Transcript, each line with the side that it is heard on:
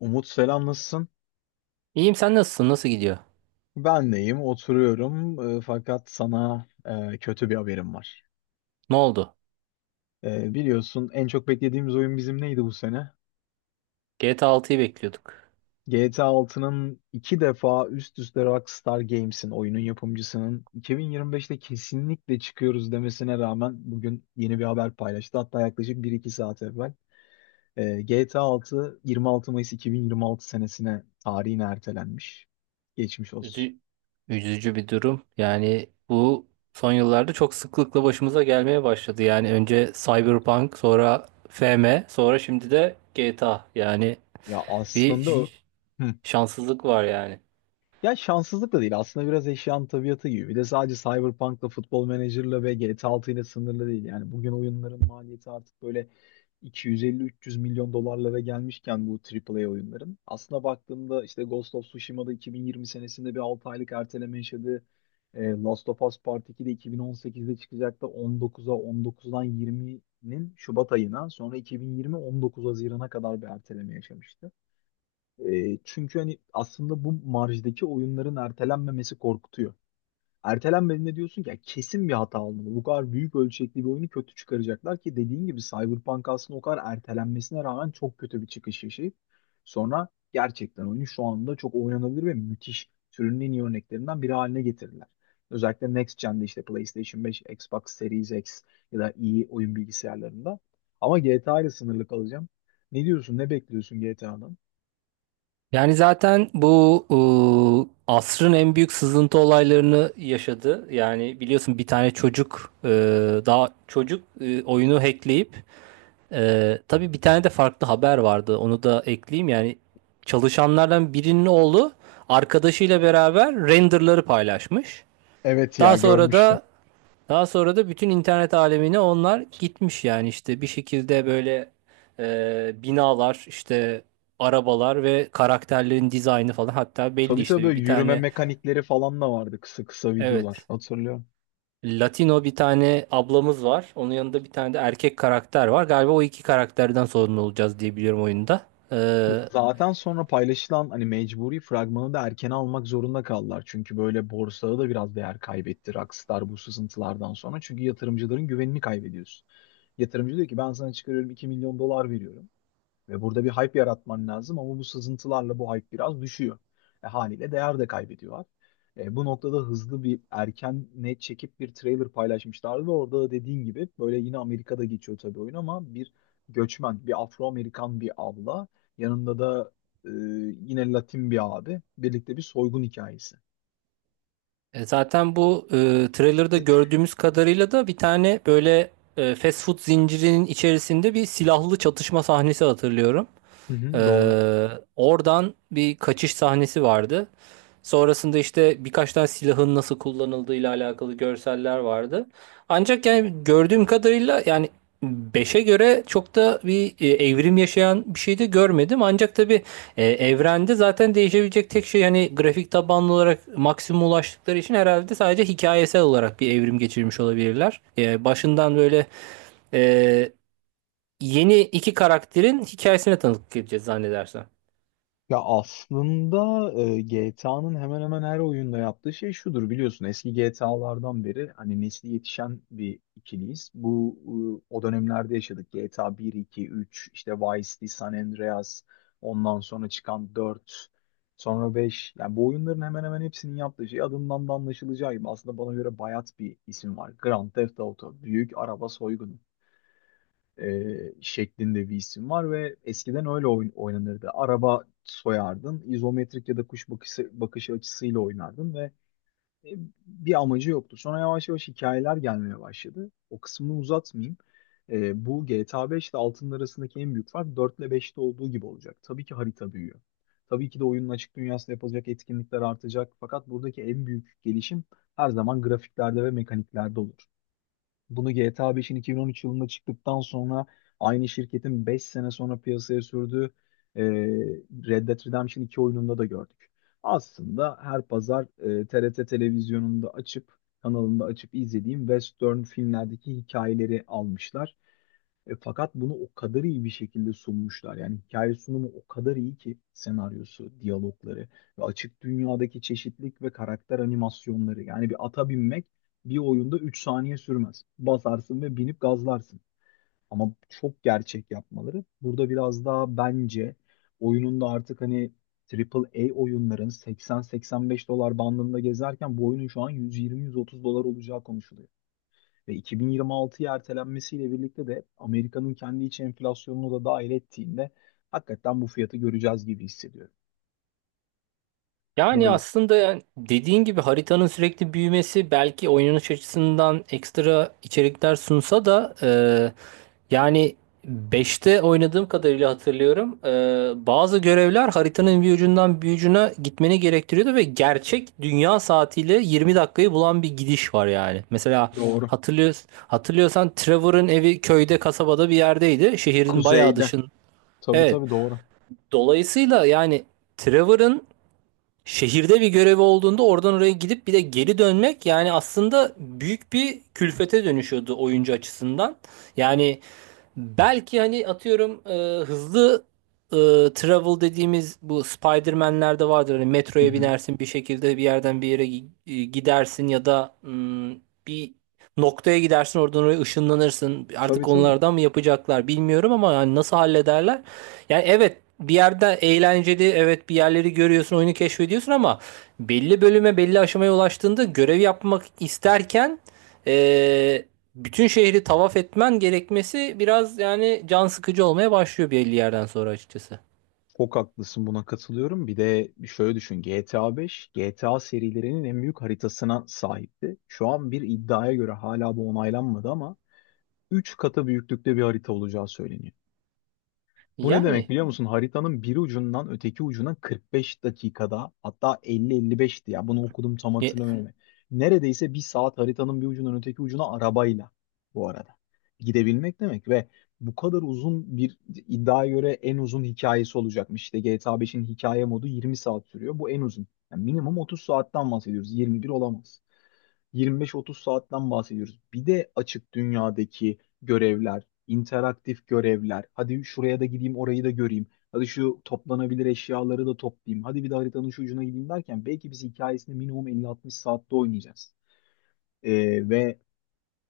left: Umut, selam, nasılsın?
right: İyiyim, sen nasılsın? Nasıl gidiyor?
left: Ben deyim oturuyorum, fakat sana kötü bir haberim var.
right: Ne oldu?
left: Biliyorsun, en çok beklediğimiz oyun bizim neydi bu sene?
right: GTA 6'yı bekliyorduk.
left: GTA 6'nın iki defa üst üste Rockstar Games'in, oyunun yapımcısının, 2025'te kesinlikle çıkıyoruz demesine rağmen bugün yeni bir haber paylaştı. Hatta yaklaşık bir iki saat evvel. GTA 6 26 Mayıs 2026 senesine, tarihine ertelenmiş. Geçmiş olsun.
right: Üzü- Üzücü bir durum. Yani bu son yıllarda çok sıklıkla başımıza gelmeye başladı. Yani önce Cyberpunk, sonra FM, sonra şimdi de GTA. Yani
left: Ya
right: bir
left: aslında o. Hı.
right: şanssızlık var yani.
left: Ya şanssızlık da değil. Aslında biraz eşyanın tabiatı gibi. Bir de sadece Cyberpunk'la, Football Manager'la ve GTA 6 ile sınırlı değil. Yani bugün oyunların maliyeti artık böyle 250-300 milyon dolarlara gelmişken bu A A A oyunların. Aslında baktığımda işte Ghost of Tsushima'da 2020 senesinde bir 6 aylık erteleme yaşadığı, Last of Us Part 2 de 2018'de çıkacaktı. 19'a, 19'dan 20'nin Şubat ayına, sonra 2020 19 Haziran'a kadar bir erteleme yaşamıştı. Çünkü hani aslında bu marjdaki oyunların ertelenmemesi korkutuyor. Ertelenmediğinde diyorsun ki "Ya kesin bir hata olmalı. Bu kadar büyük ölçekli bir oyunu kötü çıkaracaklar" ki dediğin gibi Cyberpunk aslında o kadar ertelenmesine rağmen çok kötü bir çıkış yaşayıp sonra gerçekten oyunu şu anda çok oynanabilir ve müthiş, türünün en iyi örneklerinden biri haline getirdiler. Özellikle Next Gen'de, işte PlayStation 5, Xbox Series X ya da iyi oyun bilgisayarlarında. Ama GTA ile sınırlı kalacağım. Ne diyorsun, ne bekliyorsun GTA'dan?
right: Yani zaten bu asrın en büyük sızıntı olaylarını yaşadı. Yani biliyorsun bir tane çocuk daha çocuk oyunu hackleyip... Tabii bir tane de farklı haber vardı. Onu da ekleyeyim. Yani çalışanlardan birinin oğlu arkadaşıyla beraber renderları paylaşmış.
left: Evet, ya
right: Daha sonra
left: görmüştüm.
right: da daha sonra da bütün internet alemine onlar gitmiş, yani işte bir şekilde böyle binalar, işte arabalar ve karakterlerin dizaynı falan, hatta belli
left: Tabii tabii,
right: işte bir,
left: böyle
right: bir
left: yürüme
right: tane,
left: mekanikleri falan da vardı, kısa kısa videolar
right: evet,
left: hatırlıyorum.
right: Latino bir tane ablamız var. Onun yanında bir tane de erkek karakter var. Galiba o iki karakterden sorumlu olacağız diye biliyorum oyunda. Ee,
left: Zaten sonra paylaşılan hani mecburi fragmanı da erken almak zorunda kaldılar. Çünkü böyle borsada da biraz değer kaybetti Rockstar bu sızıntılardan sonra. Çünkü yatırımcıların güvenini kaybediyorsun. Yatırımcı diyor ki ben sana çıkarıyorum, 2 milyon dolar veriyorum. Ve burada bir hype yaratman lazım, ama bu sızıntılarla bu hype biraz düşüyor. Haliyle değer de kaybediyorlar. Bu noktada hızlı bir erken net çekip bir trailer paylaşmışlardı ve orada da dediğin gibi böyle yine Amerika'da geçiyor tabii oyun, ama bir göçmen, bir Afro-Amerikan bir abla, yanında da e, yine Latin bir abi, birlikte bir soygun hikayesi.
right: Zaten bu trailer'da gördüğümüz kadarıyla da bir tane böyle fast food zincirinin içerisinde bir silahlı çatışma sahnesi hatırlıyorum.
left: Hı
right: E,
left: hı, doğru.
right: Oradan bir kaçış sahnesi vardı. Sonrasında işte birkaç tane silahın nasıl kullanıldığıyla alakalı görseller vardı. Ancak yani gördüğüm kadarıyla yani beşe göre çok da bir evrim yaşayan bir şey de görmedim. Ancak tabii evrende zaten değişebilecek tek şey, hani grafik tabanlı olarak maksimum ulaştıkları için, herhalde sadece hikayesel olarak bir evrim geçirmiş olabilirler. Başından böyle e, yeni iki karakterin hikayesine tanıklık edeceğiz zannedersem.
left: Ya aslında GTA'nın hemen hemen her oyunda yaptığı şey şudur, biliyorsun eski GTA'lardan beri hani nesli yetişen bir ikiliyiz. Bu o dönemlerde yaşadık. GTA 1, 2, 3, işte Vice City, San Andreas, ondan sonra çıkan 4, sonra 5, yani bu oyunların hemen hemen hepsinin yaptığı şey adından da anlaşılacağı gibi aslında bana göre bayat bir isim var. Grand Theft Auto, büyük araba soygunu şeklinde bir isim var ve eskiden öyle oynanırdı. Araba soyardın, izometrik ya da kuş bakışı, bakış açısıyla oynardın ve e, bir amacı yoktu. Sonra yavaş yavaş hikayeler gelmeye başladı. O kısmını uzatmayayım. Bu GTA 5 ile 6'nın arasındaki en büyük fark 4 ile 5'te olduğu gibi olacak. Tabii ki harita büyüyor. Tabii ki de oyunun açık dünyasında yapılacak etkinlikler artacak. Fakat buradaki en büyük gelişim her zaman grafiklerde ve mekaniklerde olur. Bunu GTA 5'in 2013 yılında çıktıktan sonra aynı şirketin 5 sene sonra piyasaya sürdüğü e, Red Dead Redemption 2 oyununda da gördük. Aslında her pazar TRT televizyonunda açıp, kanalında açıp izlediğim western filmlerdeki hikayeleri almışlar, fakat bunu o kadar iyi bir şekilde sunmuşlar. Yani hikaye sunumu o kadar iyi ki, senaryosu, diyalogları ve açık dünyadaki çeşitlilik ve karakter animasyonları. Yani bir ata binmek bir oyunda 3 saniye sürmez. Basarsın ve binip gazlarsın. Ama çok gerçek yapmaları. Burada biraz daha bence oyunun da artık hani Triple A oyunların 80-85 dolar bandında gezerken bu oyunun şu an 120-130 dolar olacağı konuşuluyor. Ve 2026'ya ertelenmesiyle birlikte de Amerika'nın kendi iç enflasyonunu da dahil ettiğinde hakikaten bu fiyatı göreceğiz gibi hissediyorum.
right: Yani
left: Böyle.
right: aslında, yani dediğin gibi haritanın sürekli büyümesi belki oynanış açısından ekstra içerikler sunsa da, yani beşte oynadığım kadarıyla hatırlıyorum. Bazı görevler haritanın bir ucundan bir ucuna gitmeni gerektiriyordu ve gerçek dünya saatiyle 20 dakikayı bulan bir gidiş var yani. Mesela
left: Doğru.
right: hatırlıyor, hatırlıyorsan Trevor'ın evi köyde, kasabada bir yerdeydi. Şehrin bayağı
left: Kuzeyde.
right: dışın.
left: Tabii
right: Evet.
left: tabii, doğru.
right: Dolayısıyla yani Trevor'ın şehirde bir görevi olduğunda oradan oraya gidip bir de geri dönmek, yani aslında büyük bir külfete dönüşüyordu oyuncu açısından. Yani belki hani atıyorum hızlı e, travel dediğimiz, bu Spider-Man'lerde vardır. Hani
left: Hı
right: metroya
left: hı.
right: binersin, bir şekilde bir yerden bir yere gidersin, ya da bir noktaya gidersin, oradan oraya ışınlanırsın.
left: Tabii
right: Artık
left: tabii.
right: onlardan mı yapacaklar bilmiyorum, ama yani nasıl hallederler? Yani evet, bir yerde eğlenceli, evet, bir yerleri görüyorsun, oyunu keşfediyorsun, ama belli bölüme, belli aşamaya ulaştığında görev yapmak isterken e, bütün şehri tavaf etmen gerekmesi biraz yani can sıkıcı olmaya başlıyor belli yerden sonra açıkçası.
left: Çok haklısın, buna katılıyorum. Bir de şöyle düşün, GTA 5 GTA serilerinin en büyük haritasına sahipti. Şu an bir iddiaya göre, hala bu onaylanmadı ama, 3 katı büyüklükte bir harita olacağı söyleniyor. Bu ne demek
right: Yani
left: biliyor musun? Haritanın bir ucundan öteki ucuna 45 dakikada, hatta 50-55'ti ya, bunu okudum tam
right: e-
left: hatırlamıyorum. Neredeyse bir saat haritanın bir ucundan öteki ucuna arabayla, bu arada, gidebilmek demek. Ve bu kadar uzun bir, iddiaya göre en uzun hikayesi olacakmış. İşte GTA 5'in hikaye modu 20 saat sürüyor. Bu en uzun. Yani minimum 30 saatten bahsediyoruz. 21 olamaz. 25-30 saatten bahsediyoruz. Bir de açık dünyadaki görevler, interaktif görevler. Hadi şuraya da gideyim, orayı da göreyim. Hadi şu toplanabilir eşyaları da toplayayım. Hadi bir de haritanın şu ucuna gideyim derken belki biz hikayesini minimum 50-60 saatte oynayacağız. Ve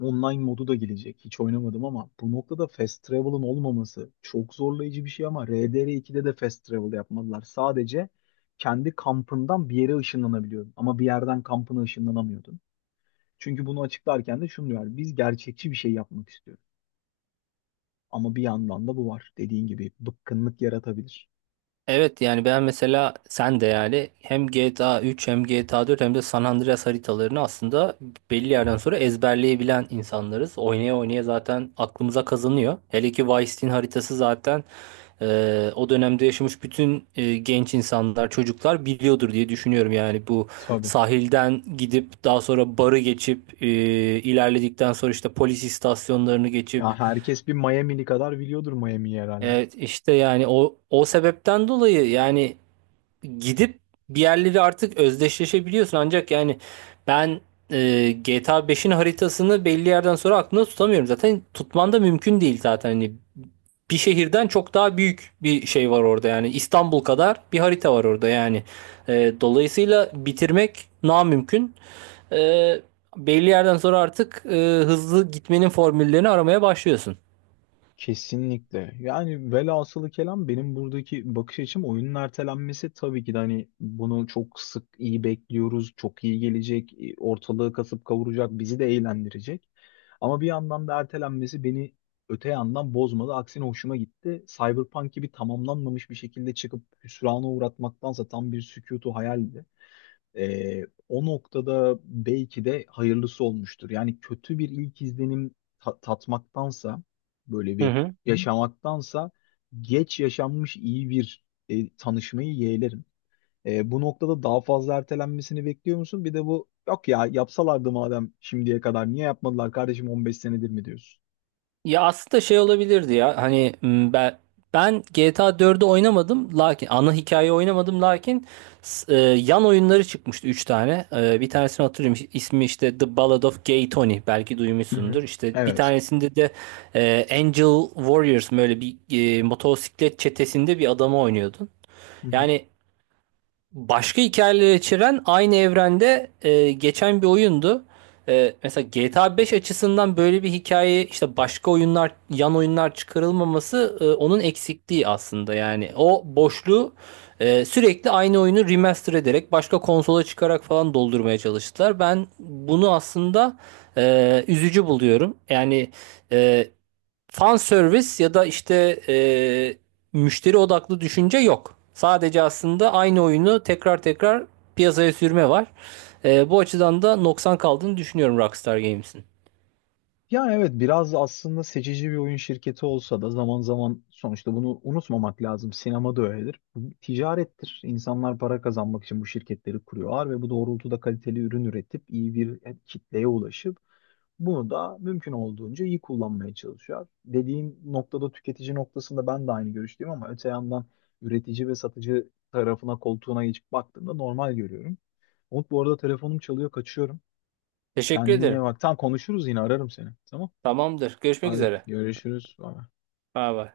left: online modu da gelecek. Hiç oynamadım, ama bu noktada fast travel'ın olmaması çok zorlayıcı bir şey, ama RDR2'de de fast travel yapmadılar. Sadece kendi kampından bir yere ışınlanabiliyordun, ama bir yerden kampına ışınlanamıyordun. Çünkü bunu açıklarken de şunu diyor: biz gerçekçi bir şey yapmak istiyoruz. Ama bir yandan da bu var. Dediğin gibi bıkkınlık yaratabilir.
right: evet, yani ben mesela, sen de yani, hem GTA 3 hem GTA 4 hem de San Andreas haritalarını aslında belli yerden sonra ezberleyebilen insanlarız. Oynaya oynaya zaten aklımıza kazanıyor. Hele ki Vice City'nin haritası zaten... O dönemde yaşamış bütün genç insanlar, çocuklar biliyordur diye düşünüyorum. Yani bu
left: Tabii.
right: sahilden gidip daha sonra barı geçip ilerledikten sonra işte polis istasyonlarını
left: Ya
right: geçip,
left: herkes bir Miami'li kadar biliyordur Miami'yi herhalde.
right: evet, işte yani o sebepten dolayı yani gidip bir yerleri artık özdeşleşebiliyorsun. Ancak yani ben GTA beş'in haritasını belli yerden sonra aklımda tutamıyorum. Zaten tutman da mümkün değil zaten. Hani bir şehirden çok daha büyük bir şey var orada yani. İstanbul kadar bir harita var orada yani. Dolayısıyla bitirmek namümkün. E, Belli yerden sonra artık hızlı gitmenin formüllerini aramaya başlıyorsun.
left: Kesinlikle. Yani velhasılı kelam, benim buradaki bakış açım, oyunun ertelenmesi tabii ki de hani, bunu çok sık iyi bekliyoruz. Çok iyi gelecek. Ortalığı kasıp kavuracak. Bizi de eğlendirecek. Ama bir yandan da ertelenmesi beni öte yandan bozmadı. Aksine hoşuma gitti. Cyberpunk gibi tamamlanmamış bir şekilde çıkıp hüsrana uğratmaktansa, tam bir sükutu hayaldi. O noktada belki de hayırlısı olmuştur. Yani kötü bir ilk izlenim tatmaktansa, böyle
right: Hı
left: bir Hı?
right: hı.
left: yaşamaktansa, geç yaşanmış iyi bir tanışmayı yeğlerim. Bu noktada daha fazla ertelenmesini bekliyor musun? Bir de bu, yok ya, yapsalardı madem şimdiye kadar niye yapmadılar kardeşim, 15 senedir mi diyorsun?
right: Ya aslında şey olabilirdi, ya hani, ben GTA 4'ü oynamadım, lakin ana hikayeyi oynamadım lakin yan oyunları çıkmıştı, 3 tane. Bir tanesini hatırlıyorum, ismi işte The Ballad of Gay Tony, belki
left: Hı hı.
right: duymuşsundur. İşte bir
left: Evet.
right: tanesinde de Angel Warriors, böyle bir motosiklet çetesinde bir adamı oynuyordun. Yani başka hikayeler içeren, aynı evrende geçen bir oyundu. Mesela GTA 5 açısından böyle bir hikaye, işte başka oyunlar, yan oyunlar çıkarılmaması, onun eksikliği aslında, yani o boşluğu sürekli aynı oyunu remaster ederek, başka konsola çıkarak falan doldurmaya çalıştılar. Ben bunu aslında üzücü buluyorum. Yani e, fan service ya da işte e, müşteri odaklı düşünce yok. Sadece aslında aynı oyunu tekrar tekrar piyasaya sürme var. Bu açıdan da noksan kaldığını düşünüyorum Rockstar Games'in.
left: Yani evet, biraz aslında seçici bir oyun şirketi olsa da zaman zaman, sonuçta bunu unutmamak lazım. Sinema da öyledir. Bu bir ticarettir. İnsanlar para kazanmak için bu şirketleri kuruyorlar ve bu doğrultuda kaliteli ürün üretip iyi bir kitleye ulaşıp bunu da mümkün olduğunca iyi kullanmaya çalışıyor. Dediğin noktada, tüketici noktasında ben de aynı görüşteyim, ama öte yandan üretici ve satıcı tarafına, koltuğuna geçip baktığımda normal görüyorum. Umut, bu arada telefonum çalıyor, kaçıyorum.
right: Teşekkür
left: Kendine iyi
right: ederim.
left: bak. Tam konuşuruz, yine ararım seni. Tamam.
right: Tamamdır. Görüşmek
left: Hadi
right: üzere.
left: görüşürüz. Bye.
right: Bay bay.